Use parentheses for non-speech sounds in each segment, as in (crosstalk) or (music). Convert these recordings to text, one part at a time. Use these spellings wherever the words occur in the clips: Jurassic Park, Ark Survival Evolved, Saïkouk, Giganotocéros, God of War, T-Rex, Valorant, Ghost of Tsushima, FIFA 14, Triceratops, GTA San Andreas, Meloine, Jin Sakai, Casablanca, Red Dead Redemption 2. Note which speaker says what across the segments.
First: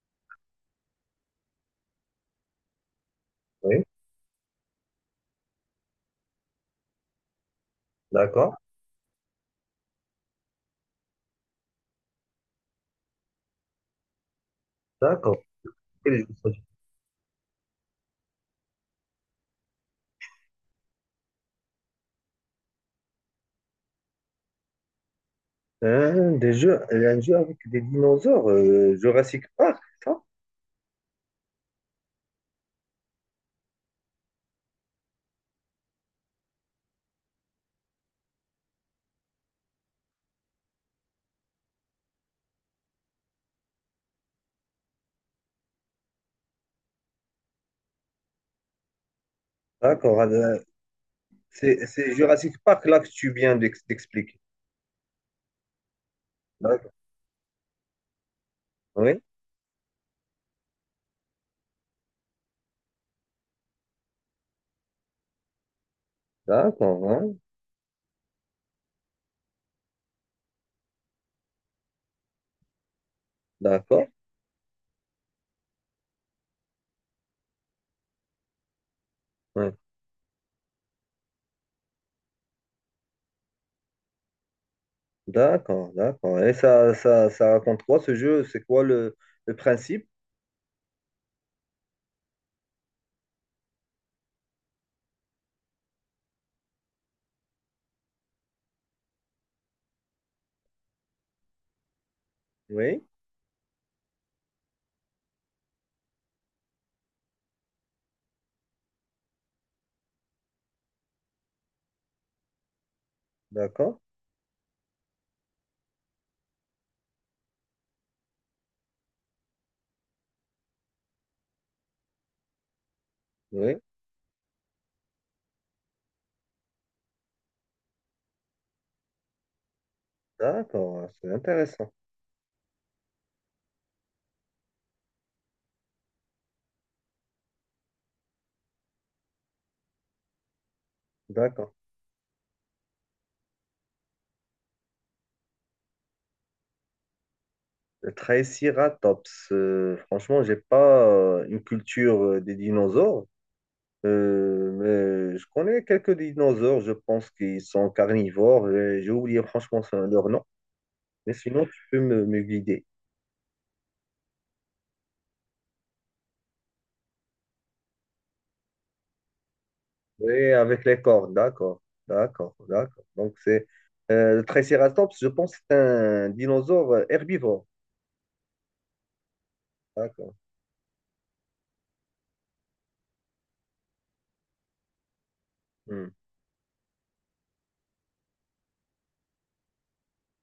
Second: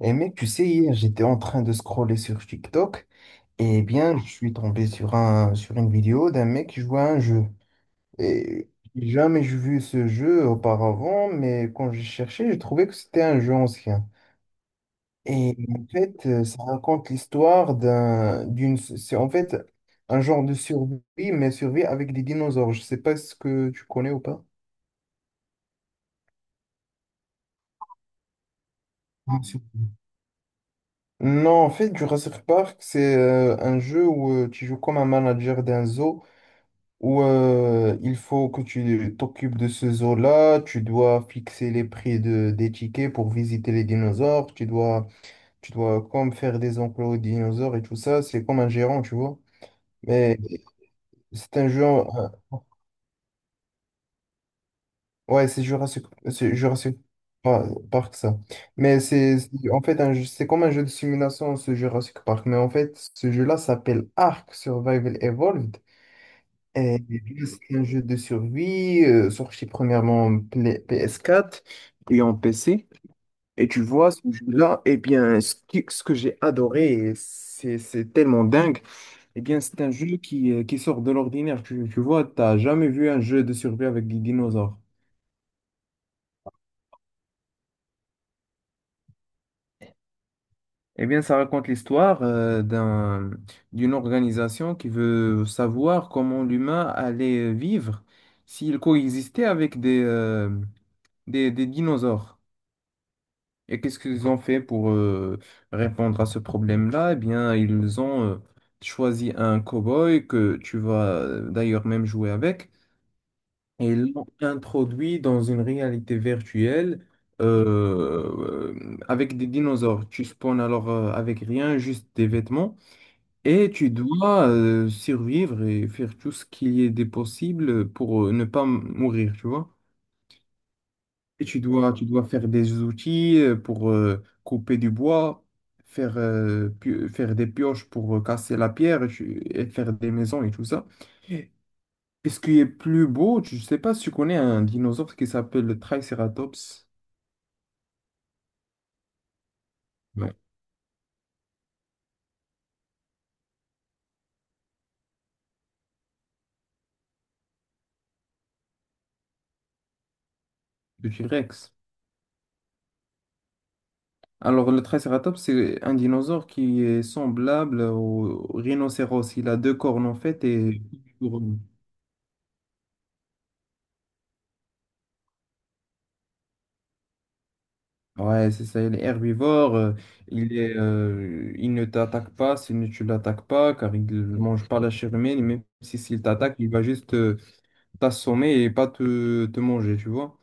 Speaker 1: Et mec, tu sais, hier, j'étais en train de scroller sur TikTok
Speaker 2: Oui,
Speaker 1: et bien, je suis tombé sur une vidéo d'un mec qui jouait à un jeu.
Speaker 2: d'accord,
Speaker 1: Et jamais j'ai vu ce jeu auparavant, mais quand j'ai cherché, j'ai trouvé que c'était un jeu ancien.
Speaker 2: d'accord.
Speaker 1: Et en
Speaker 2: Quel jeu
Speaker 1: fait,
Speaker 2: ça?
Speaker 1: ça raconte l'histoire, c'est en fait un genre de survie, mais survie avec des dinosaures. Je sais pas ce que tu connais ou pas.
Speaker 2: Hein, des jeux, un jeu avec des dinosaures,
Speaker 1: Bien
Speaker 2: Jurassic
Speaker 1: sûr.
Speaker 2: Park, ça?
Speaker 1: Non, en fait, Jurassic Park, c'est un jeu où tu joues comme un manager d'un zoo où il faut que tu t'occupes de ce zoo-là, tu dois fixer des tickets pour visiter les dinosaures, tu dois comme faire des enclos aux dinosaures et tout ça, c'est comme un gérant, tu vois.
Speaker 2: D'accord.
Speaker 1: Mais c'est un jeu...
Speaker 2: C'est c'est
Speaker 1: euh,
Speaker 2: Jurassic Park là que tu viens d'expliquer.
Speaker 1: ouais, c'est
Speaker 2: D'accord.
Speaker 1: Jurassic Par- Park, ça. Mais
Speaker 2: Oui,
Speaker 1: c'est- en fait un jeu- c'est comme un jeu de simulation, ce Jurassic Park. Mais en fait, ce jeu-là s'appelle Ark Survival Evolved. Euh,
Speaker 2: d'accord, hein,
Speaker 1: C'est un jeu de survie sorti premièrement en PS4 et en PC. Et tu
Speaker 2: d'accord,
Speaker 1: vois, ce jeu-là, eh bien, ce que j'ai adoré, et c'est tellement dingue, eh bien,
Speaker 2: ouais,
Speaker 1: c'est un jeu qui sort de l'ordinaire. Tu vois, t'as jamais vu un jeu de survie avec des dinosaures.
Speaker 2: d'accord, d'accord. Et ça raconte quoi ce jeu? C'est quoi le principe?
Speaker 1: Eh bien, ça raconte l'histoire d'une organisation qui veut savoir comment l'humain allait vivre s'il coexistait avec des dinosaures.
Speaker 2: Oui,
Speaker 1: Et qu'est-ce qu'ils ont fait pour répondre à ce problème-là? Eh bien, ils ont choisi un cow-boy que tu vas d'ailleurs même jouer avec et
Speaker 2: d'accord,
Speaker 1: ils l'ont introduit dans une réalité virtuelle avec des dinosaures. Tu spawns alors avec rien, juste des vêtements et
Speaker 2: oui,
Speaker 1: tu dois survivre et faire tout ce qu'il y ait de possible pour ne pas m- mourir, tu vois?
Speaker 2: d'accord, c'est
Speaker 1: Et
Speaker 2: intéressant.
Speaker 1: tu dois faire des outils pour couper du bois, faire des pioches pour casser la pierre et et faire des maisons et tout ça. Et
Speaker 2: D'accord.
Speaker 1: ce qui est plus beau, je ne sais pas si tu connais un dinosaure qui s'appelle le Triceratops.
Speaker 2: Le Triceratops,
Speaker 1: Non,
Speaker 2: franchement, j'ai pas une culture des dinosaures. Euh, mais je connais quelques dinosaures, je pense qu'ils sont carnivores. Et j'ai oublié franchement leur nom.
Speaker 1: le
Speaker 2: Mais sinon,
Speaker 1: T-Rex.
Speaker 2: tu peux me, me guider.
Speaker 1: Alors, le Triceratops, c'est un dinosaure qui est semblable au rhinocéros. Il a deux cornes en fait.
Speaker 2: Oui,
Speaker 1: Et
Speaker 2: avec les cornes, d'accord, d'accord, d'accord. Donc, c'est le Triceratops, je pense que c'est un dinosaure herbivore.
Speaker 1: ouais, c'est ça, il est herbivore,
Speaker 2: D'accord,
Speaker 1: il est, il ne t'attaque pas si tu l'attaques pas, car il ne mange pas la chair humaine, et même si
Speaker 2: hmm,
Speaker 1: s'il t'attaque, il va juste t'assommer et pas te manger, tu vois.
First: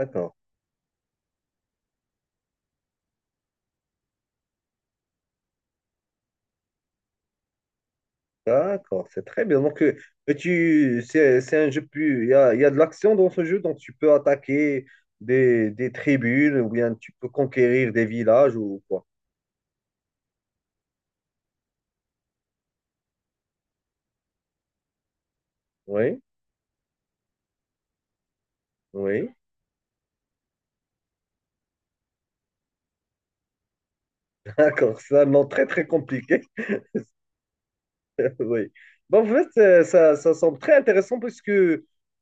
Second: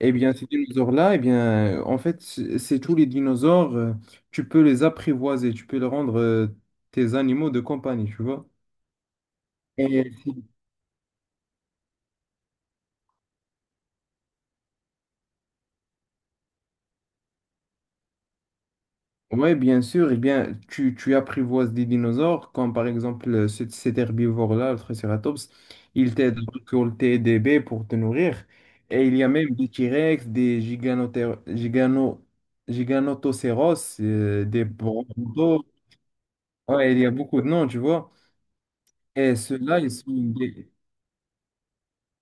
Speaker 1: Eh bien, ces dinosaures-là, eh bien, en fait, c'est tous les dinosaures, tu peux les apprivoiser, tu peux les rendre tes animaux de compagnie, tu vois.
Speaker 2: d'accord, c'est très bien. Donc,
Speaker 1: Et si
Speaker 2: tu, c'est un jeu plus. Il y a de l'action dans ce jeu, donc tu peux attaquer des tribus ou bien tu peux conquérir des villages ou quoi.
Speaker 1: oui, bien sûr. Eh bien, tu apprivoises des dinosaures, comme par exemple cet herbivore-là, le Triceratops. Il
Speaker 2: Oui.
Speaker 1: t'aide à récolter des baies pour te nourrir. Et il y a
Speaker 2: Oui,
Speaker 1: même des T-Rex, giganotocéros,
Speaker 2: (laughs)
Speaker 1: des
Speaker 2: d'accord. Ça, non, très,
Speaker 1: brontos.
Speaker 2: très compliqué.
Speaker 1: Ouais, il y a beaucoup de noms, tu vois.
Speaker 2: (laughs) Oui. Bon, en
Speaker 1: Et
Speaker 2: fait,
Speaker 1: ceux-là, ils sont
Speaker 2: ça semble
Speaker 1: des.
Speaker 2: très intéressant puisque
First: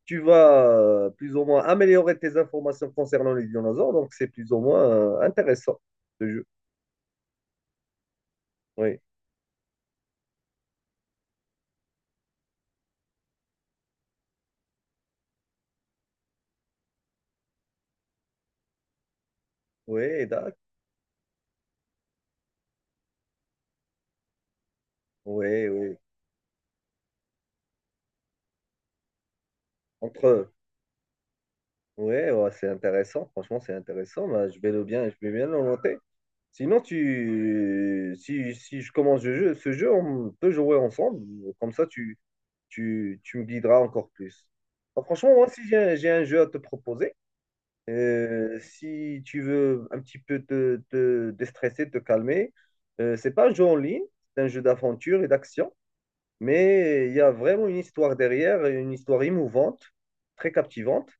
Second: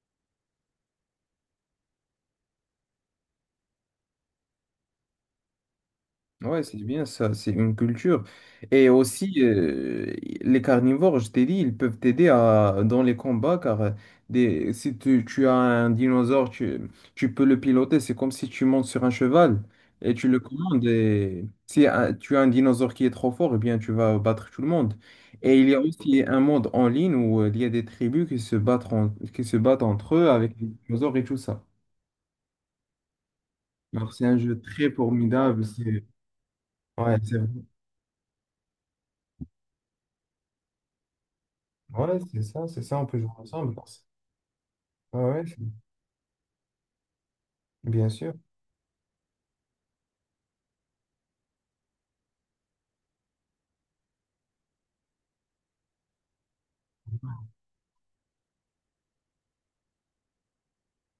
Speaker 2: tu vas plus ou moins améliorer tes informations concernant les dinosaures. Donc, c'est plus ou moins intéressant, ce jeu.
Speaker 1: Ouais, c'est bien ça, c'est une culture. Et
Speaker 2: Oui,
Speaker 1: aussi, les carnivores, je t'ai dit, ils peuvent t'aider dans les combats car si tu as un dinosaure, tu peux le piloter. C'est comme si tu montes sur un cheval et
Speaker 2: oui,
Speaker 1: tu le
Speaker 2: d'accord.
Speaker 1: commandes. Et si tu as un dinosaure qui est trop fort, eh bien, tu vas battre tout le monde. Et
Speaker 2: Oui,
Speaker 1: il y a
Speaker 2: oui.
Speaker 1: aussi un monde en ligne où il y a des tribus qui se battent, qui se battent entre
Speaker 2: Entre
Speaker 1: eux
Speaker 2: eux.
Speaker 1: avec les dinosaures et tout ça.
Speaker 2: Oui, ouais, c'est intéressant. Franchement, c'est
Speaker 1: Alors, c'est
Speaker 2: intéressant.
Speaker 1: un
Speaker 2: Bah,
Speaker 1: jeu très
Speaker 2: je vais bien le
Speaker 1: formidable.
Speaker 2: noter.
Speaker 1: C'est
Speaker 2: Sinon,
Speaker 1: ouais, c'est
Speaker 2: tu, si, si je commence ce jeu, on peut jouer ensemble. Comme ça,
Speaker 1: ouais, c'est ça, on peut jouer
Speaker 2: tu me
Speaker 1: ensemble.
Speaker 2: guideras encore plus. Bah,
Speaker 1: Ah
Speaker 2: franchement,
Speaker 1: ouais,
Speaker 2: moi,
Speaker 1: c'est-
Speaker 2: si j'ai un jeu à te proposer,
Speaker 1: bien sûr.
Speaker 2: si tu veux un petit peu te, te déstresser, te calmer, c'est pas un jeu en ligne, c'est un jeu d'aventure et d'action. Mais il y a vraiment une histoire derrière, une histoire émouvante, très captivante.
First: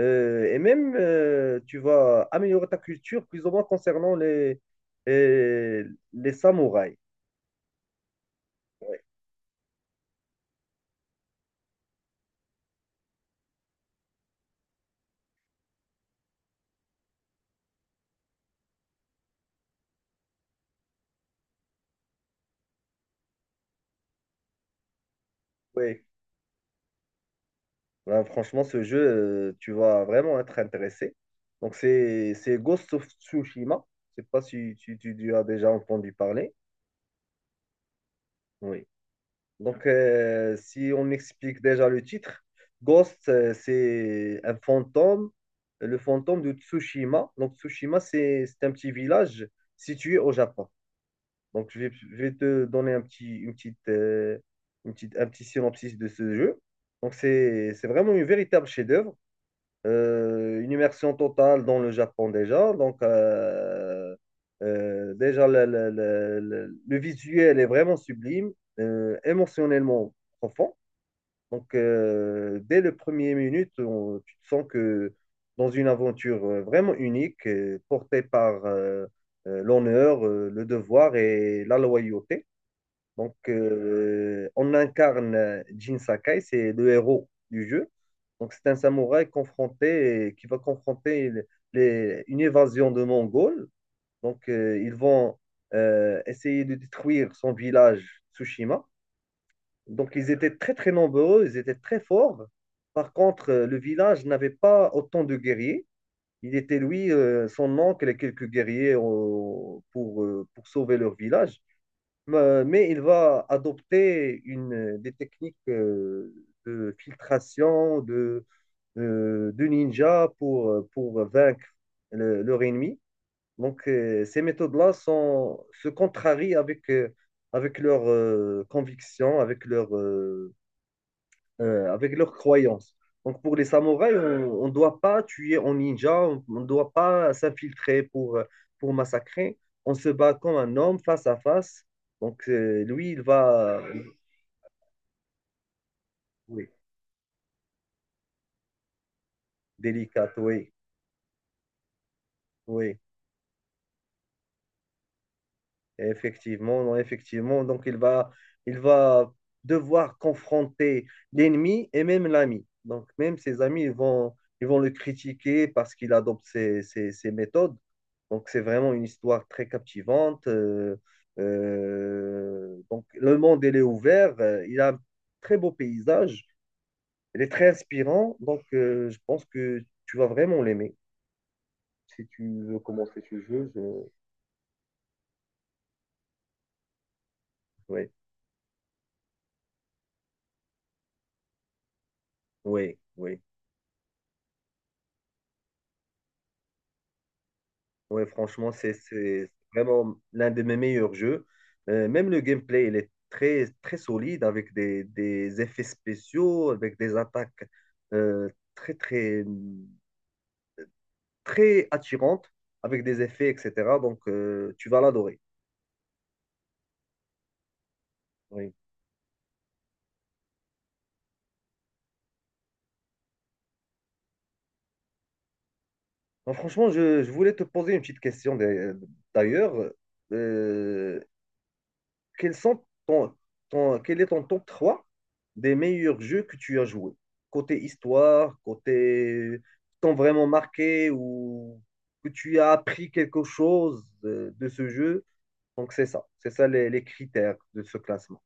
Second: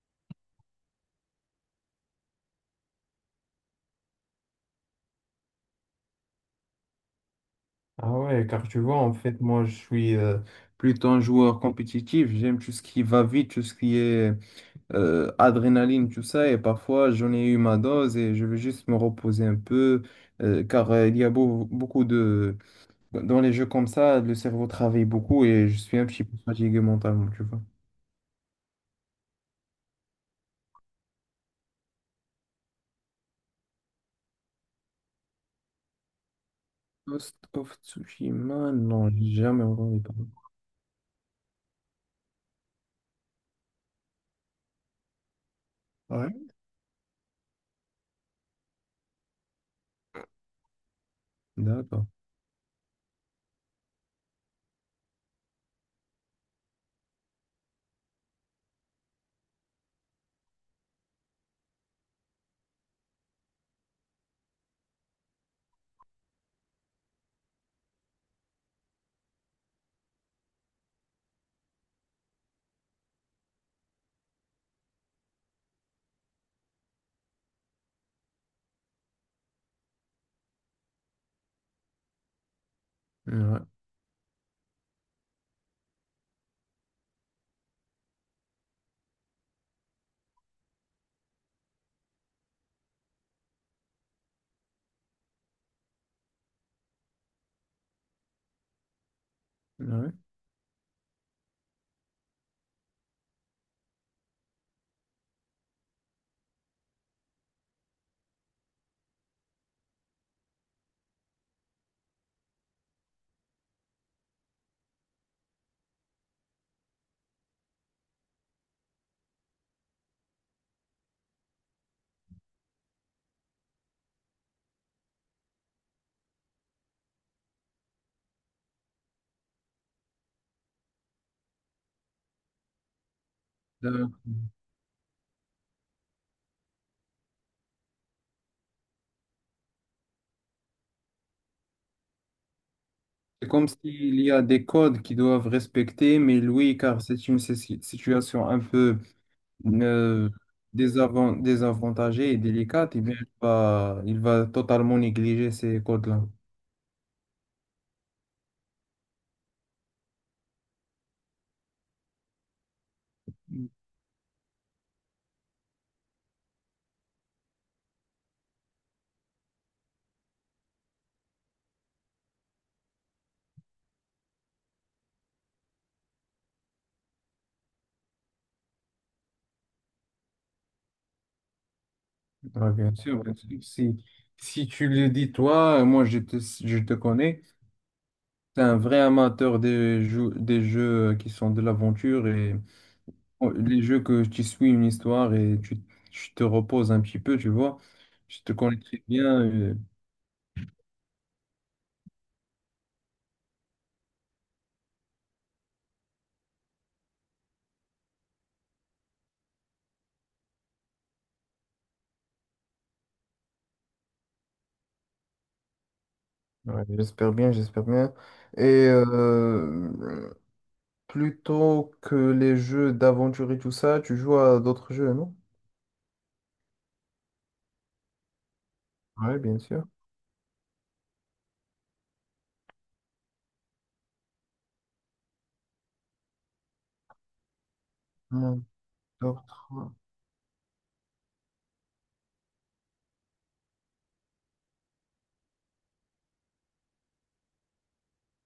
Speaker 2: Et même, tu vas améliorer ta culture plus ou moins concernant les samouraïs.
Speaker 1: Ah ouais, car tu vois,
Speaker 2: Ouais,
Speaker 1: en fait, moi, je suis plutôt un joueur compétitif. J'aime tout ce qui va vite, tout ce qui est adrénaline, tout ça. Et parfois, j'en ai eu ma dose et je veux juste me reposer un peu, car il y a beau- beaucoup de... Dans les jeux comme ça, le cerveau travaille beaucoup et je suis
Speaker 2: ouais.
Speaker 1: un petit peu fatigué mentalement, tu vois.
Speaker 2: Ouais, franchement, ce jeu, tu vas vraiment être intéressé. Donc, c'est Ghost of Tsushima. Je sais pas si tu as déjà entendu parler.
Speaker 1: Ghost of Tsushima,
Speaker 2: Oui.
Speaker 1: non, j'ai jamais
Speaker 2: Donc,
Speaker 1: entendu parler.
Speaker 2: si on explique déjà le titre, Ghost, c'est un fantôme, le fantôme
Speaker 1: Ouais.
Speaker 2: de Tsushima. Donc, Tsushima, c'est un petit village situé au Japon. Donc,
Speaker 1: D'accord.
Speaker 2: je vais te donner une petite, un petit synopsis de ce jeu. Donc, c'est vraiment une véritable chef-d'œuvre une immersion totale dans le Japon déjà. Donc, déjà, le visuel est vraiment sublime, émotionnellement profond. Donc, dès les premières minutes, tu te sens que dans une aventure vraiment unique, portée par l'honneur, le devoir et la loyauté. Donc,
Speaker 1: Ouais.
Speaker 2: on incarne Jin Sakai, c'est le héros du jeu. Donc, c'est un qui va confronter une évasion de Mongols. Donc, ils vont essayer de détruire son village Tsushima. Donc,
Speaker 1: Ouais.
Speaker 2: ils étaient très, très nombreux, ils étaient très forts. Par contre, le village n'avait pas autant de guerriers. Il était, lui, son oncle et quelques guerriers pour sauver leur village. Mais il va adopter des techniques de filtration de ninja pour vaincre leur ennemi. Donc, ces méthodes-là se contrarient avec leurs convictions, avec leurs croyances. Donc pour les
Speaker 1: D'accord.
Speaker 2: samouraïs, on ne doit pas tuer en ninja, on ne doit pas s'infiltrer pour massacrer. On se bat comme un homme face à face. Donc lui, il
Speaker 1: C'est comme
Speaker 2: va...
Speaker 1: s'il y a des codes qu'ils doivent respecter, mais
Speaker 2: Oui,
Speaker 1: lui, car c'est une situation un peu euh,
Speaker 2: délicat, oui,
Speaker 1: désavantagée et délicate,
Speaker 2: oui.
Speaker 1: eh bien, il va totalement négliger ces codes-là.
Speaker 2: Effectivement, non, effectivement. Donc, il va devoir confronter l'ennemi et même l'ami. Donc, même ses amis, ils vont le critiquer parce qu'il adopte ses méthodes. Donc, c'est vraiment une histoire très captivante. Donc, le monde, il est ouvert. Il a un très beau paysage. Il est très inspirant. Donc, je pense que tu vas vraiment l'aimer. Si tu
Speaker 1: Ouais,
Speaker 2: veux
Speaker 1: bien
Speaker 2: commencer
Speaker 1: sûr, bien
Speaker 2: ce
Speaker 1: sûr.
Speaker 2: jeu,
Speaker 1: Si,
Speaker 2: je...
Speaker 1: si tu le dis toi, moi je te connais,
Speaker 2: oui,
Speaker 1: tu es un vrai amateur des jeux qui sont de l'aventure et
Speaker 2: oui, oui.
Speaker 1: oh, les jeux que tu suis une histoire et tu te reposes un petit peu, tu vois.
Speaker 2: Ouais,
Speaker 1: Je te
Speaker 2: franchement,
Speaker 1: connais
Speaker 2: c'est
Speaker 1: très bien.
Speaker 2: c'est vraiment l'un de mes meilleurs jeux. Même le gameplay, il est très, très solide avec des effets spéciaux, avec des attaques euh, très, très, très attirantes, avec des effets, etc. Donc, tu vas l'adorer.
Speaker 1: Ouais, j'espère bien, j'espère bien. Et
Speaker 2: Oui.
Speaker 1: euh, plutôt que les jeux d'aventure et tout ça, tu joues à d'autres jeux, non?
Speaker 2: Donc, franchement, je voulais te poser une petite question
Speaker 1: Ouais, bien
Speaker 2: d'ailleurs.
Speaker 1: sûr.
Speaker 2: Euh, quels sont quel est ton top 3 des meilleurs jeux que tu as joués? Côté histoire,
Speaker 1: Mon top
Speaker 2: côté
Speaker 1: trois.
Speaker 2: t'ont vraiment marqué ou que tu as appris quelque chose ce jeu. Donc c'est ça les critères de ce classement.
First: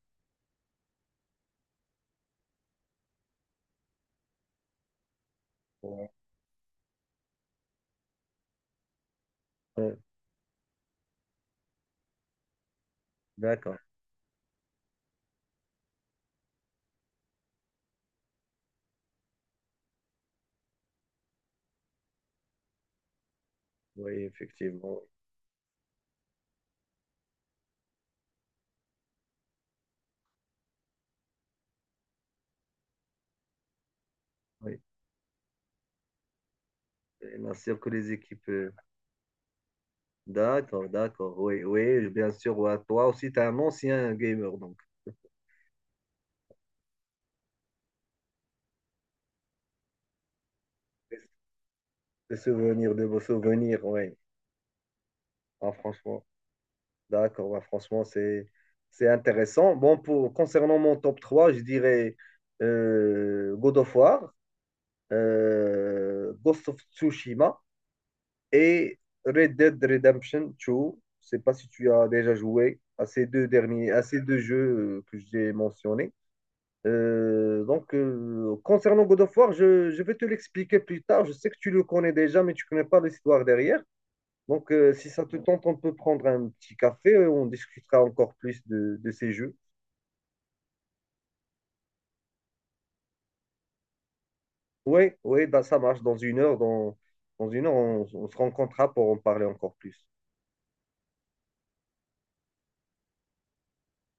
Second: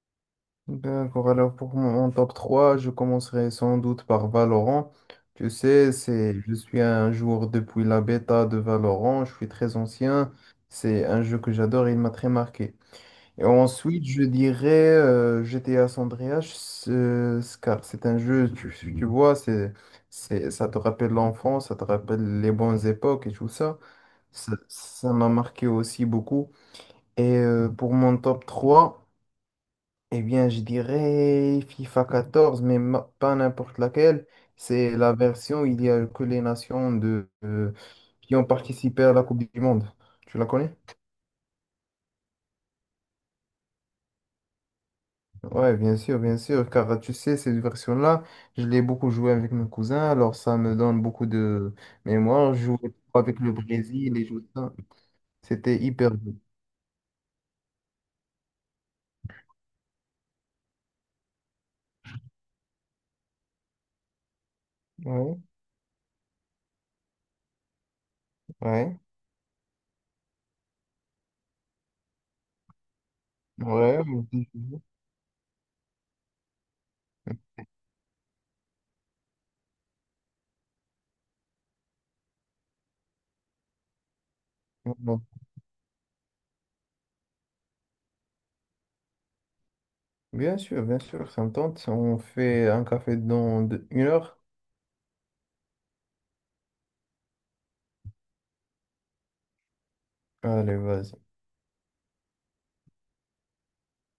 Speaker 1: D'accord, alors pour mon top 3 je commencerai sans doute par Valorant. Tu sais,
Speaker 2: Ouais.
Speaker 1: c'est, je suis un joueur depuis la bêta de Valorant, je suis très
Speaker 2: Ouais,
Speaker 1: ancien. C'est un jeu que j'adore et il m'a très marqué. Et
Speaker 2: d'accord,
Speaker 1: ensuite, je dirais GTA San Andreas, car c'est un jeu, tu vois, c'est, c'est, ça te rappelle l'enfance, ça te rappelle les bonnes époques et tout ça.
Speaker 2: oui,
Speaker 1: Ça,
Speaker 2: effectivement.
Speaker 1: ça m'a marqué aussi beaucoup. Et pour mon top 3 eh bien, je dirais FIFA 14, mais pas n'importe laquelle.
Speaker 2: Oui.
Speaker 1: C'est la version où il y a que les nations
Speaker 2: Et bien sûr que les
Speaker 1: qui ont
Speaker 2: équipes.
Speaker 1: participé à la Coupe du Monde. Tu la connais?
Speaker 2: D'accord, d'accord, oui, oui, bien sûr. Ouais. Toi aussi, tu es un ancien gamer, donc
Speaker 1: Ouais, bien sûr, car tu sais, cette version-là, je l'ai beaucoup joué avec mes cousins, alors ça me donne beaucoup de
Speaker 2: des
Speaker 1: mémoire. Je jouais
Speaker 2: souvenirs, de vos
Speaker 1: avec le
Speaker 2: souvenirs, oui.
Speaker 1: Brésil et tout ça.
Speaker 2: Ah,
Speaker 1: C'était hyper
Speaker 2: franchement.
Speaker 1: bien.
Speaker 2: D'accord, bah, franchement, c'est intéressant. Bon, pour concernant mon top 3, je dirais God of War,
Speaker 1: Ouais,
Speaker 2: Ghost of Tsushima
Speaker 1: ouais,
Speaker 2: et Red Dead Redemption 2. Je sais pas si tu as déjà joué à ces deux derniers,
Speaker 1: ouais.
Speaker 2: à ces
Speaker 1: On
Speaker 2: deux
Speaker 1: dit
Speaker 2: jeux
Speaker 1: toujours.
Speaker 2: que j'ai mentionnés. Donc, concernant God of War, je vais te l'expliquer plus tard. Je sais que tu le connais déjà, mais tu connais pas l'histoire derrière. Donc, si
Speaker 1: Non.
Speaker 2: ça te tente, on peut prendre un petit café, on discutera encore plus de ces jeux.
Speaker 1: Bien sûr, ça me tente. On fait un café dans une heure.
Speaker 2: Oui, oui, bah, ça marche. Dans une heure, dans, dans une heure, on se rencontrera pour en parler encore plus.
Speaker 1: Allez, vas-y.